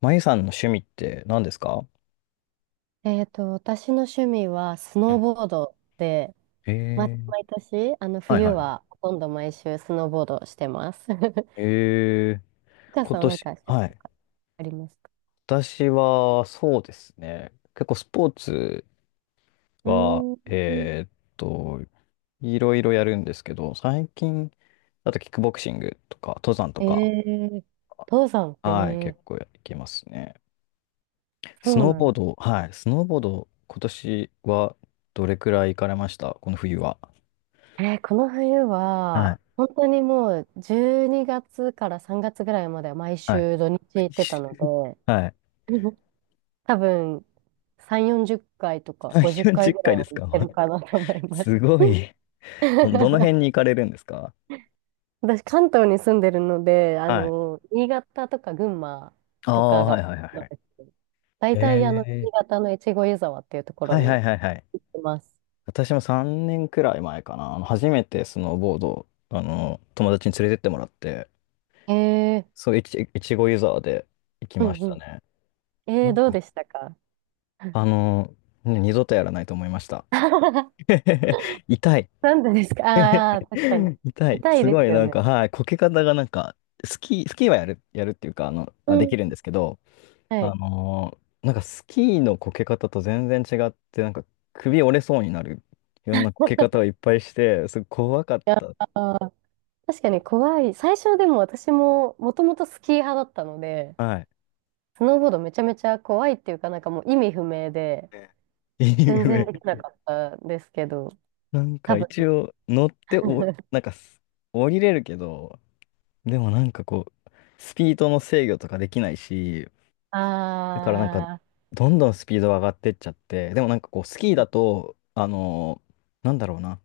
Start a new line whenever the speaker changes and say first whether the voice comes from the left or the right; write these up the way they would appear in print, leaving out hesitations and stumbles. left: まゆさんの趣味って何ですか？
right: 私の趣味はスノーボードで、
left: ええー、
right: 毎年、
left: はい
right: 冬
left: はいはい。
right: はほとんど毎週スノーボードしてます。
left: ええ。
right: お母
left: 今
right: さんはなんか
left: 年、
right: 趣味
left: は
right: と
left: い。
right: かありますか？
left: 私は、そうですね。結構スポーツ
right: う
left: は、
right: ーん。
left: と、いろいろやるんですけど、最近、あとキックボクシングとか、登山と
right: え
left: か、
right: え。登山、
left: はい、
right: え
left: 結構
right: え。
left: やってますね。ス
right: そう
left: ノー
right: なん
left: ボー
right: だ。
left: ド、はい、スノーボード、今年はどれくらい行かれましたこの冬は？
right: この冬
left: は
right: は、
left: い。
right: 本当にもう12月から3月ぐらいまでは毎
left: はい。
right: 週土日行ってたので、
left: はい。
right: 多分3、40回と か50
left: 3、
right: 回
left: 40
right: ぐらい
left: 回で
right: は
left: す
right: 行っ
left: か？
right: てるかなと思い ます。
left: すごい。どの 辺に行かれるんですか？
right: 私、関東に住んでるので、
left: はい。
right: 新潟とか群馬
left: あ
right: と
left: あ、
right: か
left: はい
right: が、
left: はいはいはい。
right: 大体、
left: へえ。
right: 新潟の越後湯沢っていうところ
left: はいは
right: に
left: いはいはい。
right: います。
left: 私も3年くらい前かな。初めてスノーボードを、友達に連れてってもらって、
right: えー、
left: そう、いちごユーザーで行き
right: う
left: ま
right: ん
left: し
right: う
left: た
right: ん。
left: ね。なん
right: どう
left: か、
right: でしたか？
left: あの、ね、二度とやらないと思いました。痛い。
right: なんでですか？ああー、確かに。
left: 痛い。
right: 痛い
left: す
right: で
left: ご
right: す
left: い、
right: よ
left: なん
right: ね。
left: か、はい、こけ方がなんか、スキーはやるっていうか、
right: う
left: できるんで
right: ん。
left: すけど、
right: はい。
left: なんかスキーのこけ方と全然違って、なんか首折れそうになるいろんなこけ方をいっぱいして、すごい怖かった。
right: ああ、確かに怖い。最初でも私も、もともとスキー派だったので、
left: はい。
right: スノーボードめちゃめちゃ怖いっていうか、なんかもう意味不明で、
left: ね、いい
right: 全然
left: 上、
right: できなかったんですけど、
left: なん
right: 多
left: か
right: 分。
left: 一応乗ってなんか降りれるけど、でもなんかこう、スピードの制御とかできないし、だからなんか、
right: あ
left: どんどんスピードが上がってっちゃって、でもなんかこう、スキーだと、なんだろうな、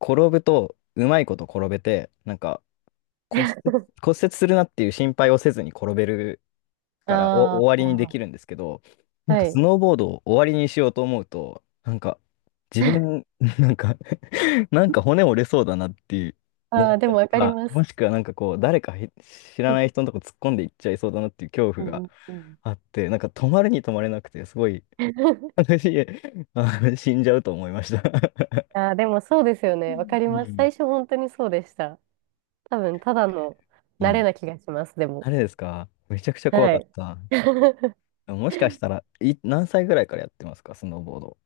left: 転ぶと、うまいこと転べて、なんか、骨折、骨折するなっていう心配をせずに転べるから、お終
right: あ、
left: わ
right: あ
left: りにできるんですけど、
right: あ、
left: なん
right: は
left: かス
right: い。
left: ノーボードを終わりにしようと思うと、なんか自 分、なんか なんか骨折れそうだなっていう思
right: ああ、
left: っ
right: で
left: た
right: も
left: りと
right: わかり
left: か、
right: ま
left: も
right: す。
left: しくはなんかこう、誰かへ、知
right: う
left: ら
right: ん
left: ない人のとこ突っ込んでいっちゃいそうだなっていう恐
right: う
left: 怖が
right: んうん。
left: あって、なんか止まるに止まれなくて、すごい、私、死んじゃうと思いました。
right: ああ、でもそうですよね。わか り
left: う
right: ます。
left: ん。
right: 最初本当にそうでした。多分、ただの
left: う
right: 慣れな
left: ん。
right: 気がします、で
left: あ
right: も。
left: れですか？めちゃくちゃ怖
right: は
left: かっ
right: い。
left: た。もしかしたら、何歳ぐらいからやってますか、スノーボード。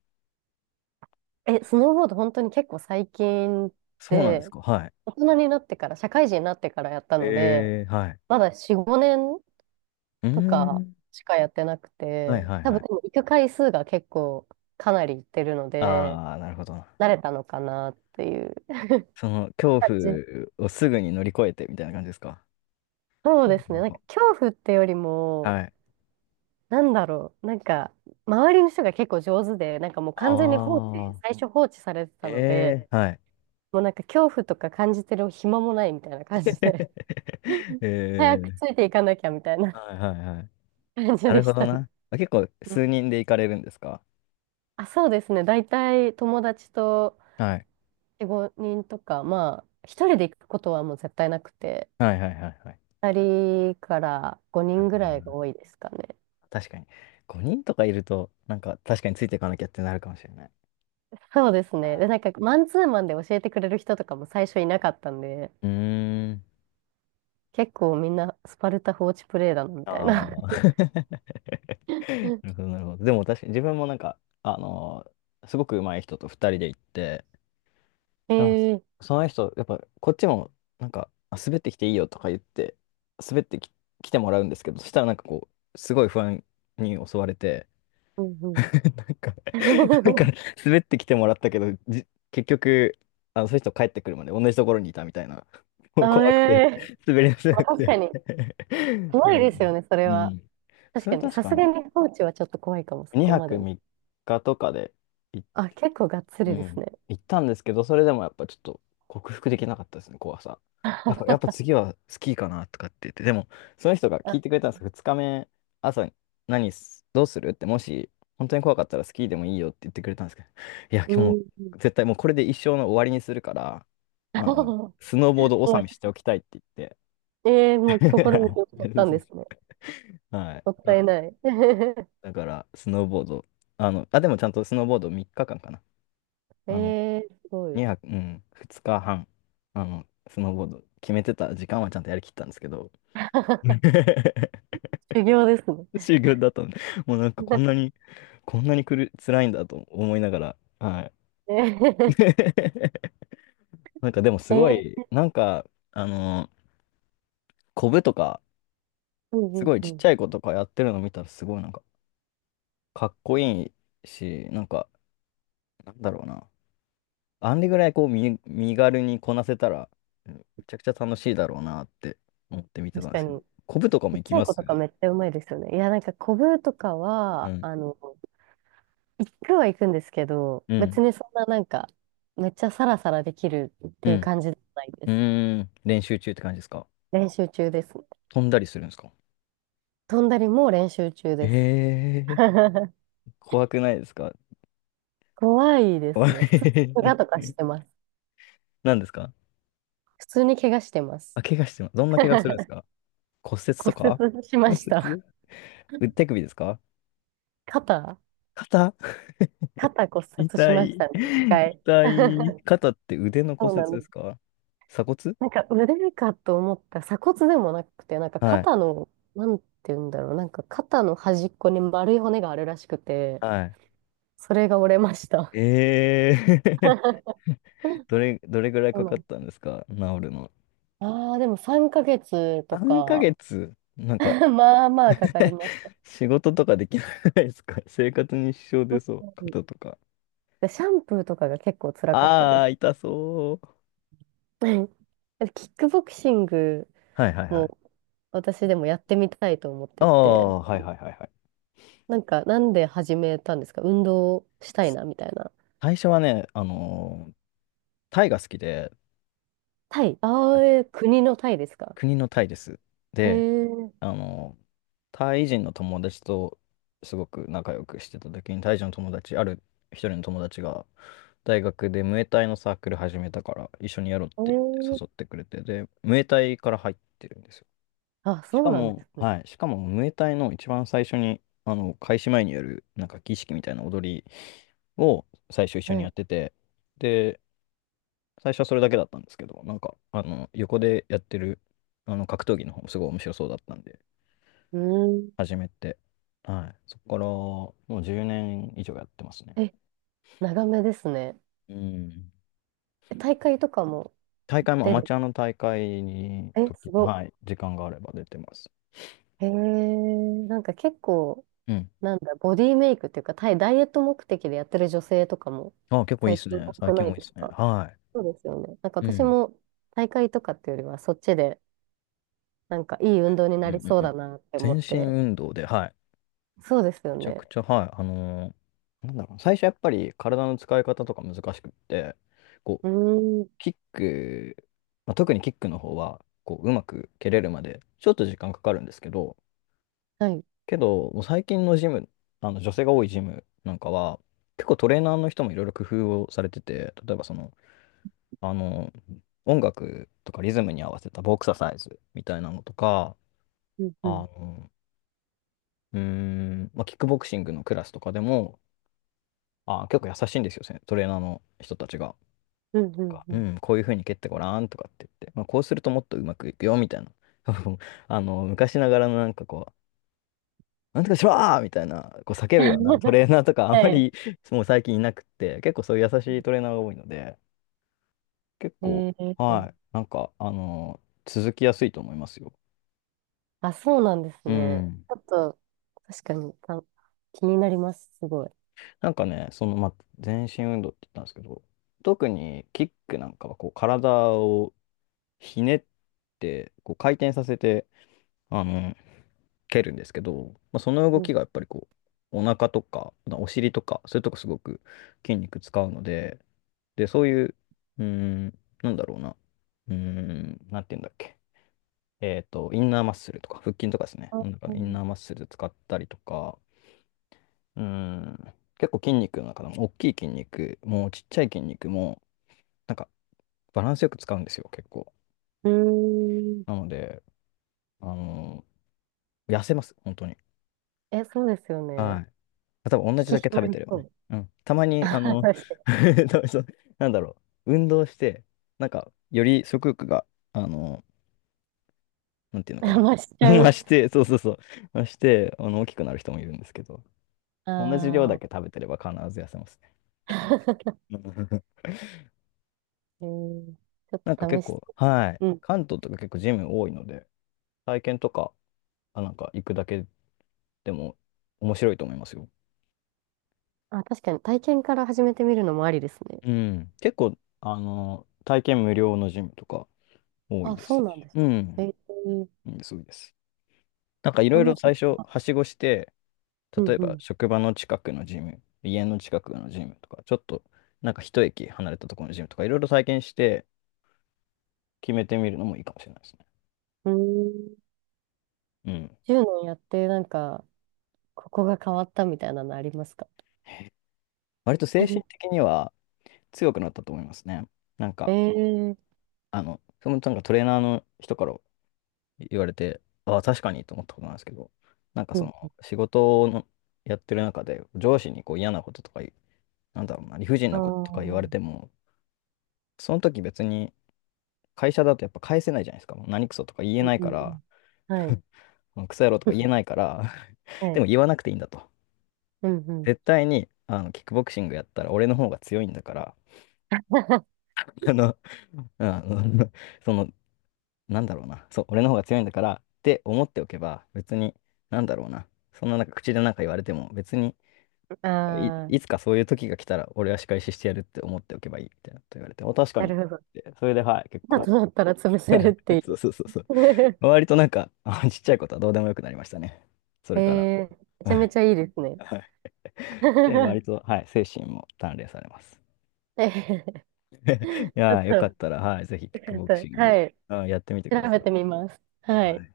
right: え、スノーボード本当に結構最近
left: そうなんです
right: で、
left: か。はい。
right: 大人になってから、社会人になってからやったので、
left: えー、はい。
right: まだ4、5年
left: うー
right: とか
left: ん。
right: しかやってなく
left: は
right: て、
left: いはい
right: 多分
left: は
right: で
left: い。
right: も行く回数が結構かなり行ってるので、
left: ああ、なるほど。
right: なれたのかなっていう。
left: その恐
right: 感じ。
left: 怖をすぐに乗り越えてみたいな感じですか。
right: そう
left: そう
right: で
left: です
right: す
left: な
right: ね。
left: ん
right: なん
left: か、
right: か恐怖ってよりも、
left: はい。
right: なんだろう。なんか、周りの人が結構上手で、なんかもう完全に放
left: あ
right: 置、
left: あ、
right: 最初放置されてたので、
left: ええ、はい。
right: もうなんか恐怖とか感じてる暇もないみたいな感じで、早
left: え
right: くつ
left: え、
right: いていかなきゃみたいな
left: はいはいはい。
right: 感じ
left: なる
right: で
left: ほ
right: し
left: ど
right: たね。
left: な。あ、結構
right: うん。
left: 数人で行かれるんですか？
right: あ、そうですね。大体友達と
left: はい。
right: 4、5人とか、まあ、一人で行くことはもう絶対なくて、
left: はいはいはいはい。
right: 2人から5
left: なる
right: 人
left: ほ
right: ぐ
left: ど
right: らいが
left: な。
right: 多いですかね。
left: 確かに。5人とかいると、なんか確かについていかなきゃってなるかもしれない。
right: そうですね。で、なんか、マンツーマンで教えてくれる人とかも最初いなかったんで、
left: うーん。
right: 結構みんなスパルタ放置プレイだな、み
left: あ
right: たいな。
left: あ。なる ほど、なるほど。でも確かに自分もなんか、すごく上手い人と二人で行って、でも
right: ええ。
left: その人、やっぱこっちもなんか、滑ってきていいよとか言って、滑ってき、来てもらうんですけど、そしたらなんかこう、すごい不安に襲われて、
right: うんうん。
left: なんかなんか 滑ってきてもらったけど、結局、その人帰ってくるまで同じところにいたみたいな。もう
right: あ、え
left: 怖くて、
right: え。
left: 滑り出せ
right: まあ、
left: なく
right: 確か
left: て。
right: に、怖
left: う
right: いですよ
left: ん。
right: ね、それ
left: う
right: は。
left: ん。
right: 確
left: そ
right: か
left: れ
right: に、
left: 確
right: さ
left: か
right: す
left: に、
right: がに放置はちょっと怖いかも、そこ
left: 2
right: まで。
left: 泊3日とかで
right: あ、結構がっつ
left: う
right: りです
left: ん。
right: ね。
left: 行ったんですけど、それでもやっぱちょっと克服できなかったですね、怖さ。やっぱ次はスキーかなとかって言って、でも、その人が
right: あ、
left: 聞いてくれたんですけど、2日目、朝に、どうするって、もし、本当に怖かったらスキーでもいいよって言ってくれたんですけど、いや、今
right: う
left: 日も
right: ん。
left: う、絶対もうこれで一生の終わりにするから、あ
right: す
left: の、スノーボード
right: ご
left: 納
right: い。
left: めしておきたいって言って。
right: ええ、もう心に 決めちゃったんですね。
left: はい。
right: もっ
left: な
right: たい
left: んで、
right: ない。
left: だから、スノーボード、でもちゃんとスノーボード3日間かんかな。
right: え
left: あの、
right: え、すごい。
left: 2泊、うん、2日半、スノーボード、決めてた時間はちゃんとやりきったんですけど、うん、
right: 修行ですね。
left: 修行 だったので、もうなんかこんな に、こんなに辛いんだと思いながら、は
right: え
left: い。
right: え。
left: なんかでもすご
right: ええ。
left: い、なんか、あの、コブとか、
right: うんう
left: すご
right: ん
left: い
right: う
left: ちっち
right: ん。
left: ゃい子とかやってるの見たら、すごいなんか、かっこいいし、なんか、なんだろうな。あんでぐらいこう、身軽にこなせたら、うん、めちゃくちゃ楽しいだろうなって思って見てた
right: 確
left: んで
right: か
left: すけど、
right: に。
left: コブとかも
right: ちっ
left: 行
right: ち
left: き
right: ゃい
left: ま
right: 子と
left: す？
right: かめっちゃうまいですよね。いや、なんか、コブとか
left: う
right: は、
left: ん、
right: 行くは行くんですけど、
left: うん、
right: 別にそんななんか、めっちゃサラサラできるっ
left: う
right: ていう
left: ん、
right: 感じじゃないで
left: う
right: す。
left: ーん、練習中って感じですか？
right: 練習中です。
left: 飛んだりするんですか？
right: 飛んだりも練習中
left: え
right: です。
left: え ー、怖くないですか？
right: 怖いで
left: 怖
right: すね。普通に怪
left: い。
right: 我とかしてます。
left: 何ですか？
right: 普通に怪我してます。
left: あ、怪我してます。どんな怪我するんです か？骨折
right: 骨
left: とか。
right: 折しま
left: 骨
right: した。
left: 折手首ですか？
right: 肩。
left: 肩。
right: 肩骨折し
left: 痛
right: まし
left: い。
right: たね、一回。
left: 痛い。肩って腕の
right: そ
left: 骨
right: う
left: 折
right: なん
left: で
right: で
left: す
right: す。
left: か？鎖骨。
right: なんか腕かと思ったら鎖骨でもなくて、なんか
left: はい。
right: 肩の、なんて言うんだろう、なんか肩の端っこに丸い骨があるらしくて、
left: はい。
right: それが折れました。
left: ええー。 どれぐらい
right: そ
left: か
right: うな
left: かっ
right: んで
left: たん
right: す。
left: ですか、治るの。
right: ああ、でも3ヶ月と
left: 3
right: か、
left: ヶ月。なんか、
right: まあまあかかり ます。
left: 仕事とかできないですか？生活に支障
right: う
left: 出そう。肩
right: ん。
left: とか。
right: で、シャンプーとかが結構辛かったで
left: あ
right: す。
left: あ、痛そう。
right: うん。キックボクシング
left: はいはいはい。
right: も私でもやってみたいと思っ
left: あ
right: てて、
left: あ、はいはいはいはい。
right: なんかなんで始めたんですか？運動したいなみたいな。
left: 最初はね、タイが好きで、
right: タイ、あ
left: あ、
right: あ、国のタイですか？
left: 国のタイです。
right: え
left: で、
right: ー、
left: あのータイ人の友達とすごく仲良くしてた時に、タイ人の友達、ある一人の友達が、大学でムエタイのサークル始めたから、一緒にやろうって
right: え
left: 言っ
right: ー、
left: て誘ってくれて、で、ムエタイから入ってるんですよ。
right: あ、
left: し
right: そう
left: か
right: なんで
left: も、
right: すね。
left: はい、しかも、ムエタイの一番最初に、開始前にやる、なんか儀式みたいな踊りを最初一緒
right: は
left: にや
right: い。
left: ってて、で、最初はそれだけだったんですけど、なんか、横でやってる、格闘技の方もすごい面白そうだったんで、
right: うん。
left: 始めて、はい、そこから、もう10年以上やってますね。
right: え、長めですね。
left: うん。
right: え、大会とかも？
left: 大会もア
right: 出
left: マ
right: る。
left: チュアの大会に、
right: え、すご。
left: はい、時間があれば出てます。
right: なんか結構、
left: うん。
right: なんだ、ボディメイクっていうか、タイ、ダイエット目的でやってる女性とかも
left: あ、結構いい
right: 最
left: です
right: 近
left: ね。
right: 多
left: 最
right: く
left: 近
right: ない
left: もいい
right: で
left: で
right: す
left: すね。
right: か？
left: は
right: そうですよね。なんか
left: い。う
right: 私
left: ん。
right: も大会とかっていうよりは、そっちで、なんかいい運動に
left: うん
right: なり
left: うん
right: そう
left: う
right: だ
left: ん。
right: なって思
left: 全
right: っ
left: 身
right: て。
left: 運動で、はい。
right: そうですよ
left: めちゃ
right: ね。
left: くちゃ、はい。なんだろう。最初やっぱり体の使い方とか難しくって、こ
right: う
left: う、
right: ーん。
left: キック、まあ、特にキックの方は、こう、うまく蹴れるまで、ちょっと時間かかるんですけど、
right: はい。
left: もう最近のジム、女性が多いジムなんかは、結構トレーナーの人もいろいろ工夫をされてて、例えばその、あの、音楽とかリズムに合わせたボクササイズみたいなのとか、
right: うん
left: あ
right: うん。
left: のうーん、まあ、キックボクシングのクラスとかでも、結構優しいんですよ、トレーナーの人たちが。
right: うんう
left: なん
right: ん
left: か、
right: う
left: う
right: ん。
left: ん、こういう風に蹴ってごらんとかって言って、まあ、こうするともっとうまくいくよ、みたいな。昔ながらのなんかこう、なんとかしろーみたいな、こう叫ぶようなト レーナーとかあん
right: は
left: ま
right: い。
left: り、 もう最近いなくって、結構そういう優しいトレーナーが多いので、結構、
right: えー、
left: はい、なんか、続きやすいと思いますよ。
right: あ、そうなんです
left: う
right: ね。
left: ん。
right: ちょっと、確かにた気になります、すごい。
left: なんかね、その、まあ、全身運動って言ったんですけど、特にキックなんかはこう体をひねって、こう回転させて、あの、蹴るんですけど、その
right: う
left: 動
right: ん、
left: きがやっぱりこう、お腹とか、お尻とか、そういうとこすごく筋肉使うので、で、そういう、うーん、なんだろうな、うーん、なんて言うんだっけ、えっと、インナーマッスルとか、腹筋とかですね、
right: あ、う
left: イン
right: ん。
left: ナーマッスル使ったりとか、うん。結構筋肉の中でも、大きい筋肉も、ちっちゃい筋肉も、なんか、バランスよく使うんですよ、結構。
right: うーん。
left: なので、あの痩せます、本当に。
right: え、そうですよ
left: は
right: ね。
left: い。多分同じ
right: 引
left: だ
right: き
left: け
right: 締
left: 食
right: ま
left: べ
right: り
left: てれば
right: そ
left: ね。
right: う。
left: うん。たま に、
right: あ、確かに。
left: 多分そう、なんだろ運動して、より食欲が、あのなんていうの か
right: あ、
left: な。
right: 増しちゃ
left: 増
right: う。
left: して、そうそうそう、増して、大きくなる人もいるんですけど、同じ量だ
right: あ
left: け食べてれば必ず痩せますね。結構。
right: あ。えー、ちょっ
left: 結
right: と試し
left: 構、
right: て。
left: はい。
right: うん。
left: 関東とか結構ジム多いので、体験とか、行くだけでも面白いと思いますよ。
right: あ、確かに体験から始めてみるのもありですね。
left: うん。結構、体験無料のジムとか多い
right: あ、
left: です
right: そうなん
left: し。
right: です。
left: う
right: え
left: ん。
right: ー、
left: いいですごいです。い
right: あ
left: ろ
right: ん
left: い
right: ま
left: ろ
right: り、
left: 最初、はしごして、
right: う
left: 例
right: ん
left: え
right: う
left: ば
right: ん。
left: 職場の近くのジム、家の近くのジムとか、ちょっと、なんか一駅離れたところのジムとか、いろいろ体験して決めてみるのもいいかもしれないですね。
right: うーん。
left: うん。
right: 10年やって、なんか、ここが変わったみたいなのありますか？
left: 割と精神的 には強くなったと思いますね。なん
right: え
left: か、
right: えー。
left: トレーナーの人から言われて、ああ、確かにと思ったことなんですけど、
right: う
left: そ
right: ん。
left: の仕事のやってる中で上司にこう嫌なこととか言う、なんだろうな、理不尽
right: ああ、
left: なこととか言われ
right: うん
left: ても、その時別に会社だとやっぱ返せないじゃないですか。もう何クソとか言え
right: うん
left: ない
right: う
left: から、
right: ん。はい。
left: もうクソ野郎とか言え ないから、
right: は
left: で
right: い。
left: も言わなくていいんだと。
right: うんうん。
left: 絶対にキックボクシングやったら俺の方が強いんだから、あの、あの、そのなんだろうな、そう、俺の方が強いんだからって思っておけば、別に、なんだろうな、そんななんか口で言われても、別に
right: ああ、
left: いつかそういう時が来たら、俺は仕返ししてやるって思っておけばいいみたいなこと言われて、お、確か
right: な
left: に。
right: るほど。
left: で、それで、はい、結
right: 今
left: 構、
right: となったら潰せるってい
left: そう
right: う。
left: そうそうそう、割とあちっちゃいことはどうでもよくなりましたね。そ
right: え
left: れから、
right: えー、めち
left: は
right: ゃめ
left: い、
right: ちゃいいですね。
left: はいで、割 と、はい、精神も鍛錬されます。
right: ええ、 ち
left: い
right: ょっ
left: やー、
right: と、
left: よか
right: よ
left: ったら、はい、ぜひ、キック
right: かっ
left: ボクシン
right: た。は
left: グ、
right: い。
left: あ、やってみてくだ
right: 調べ
left: さ
right: てみます。
left: い。
right: は
left: は
right: い。
left: い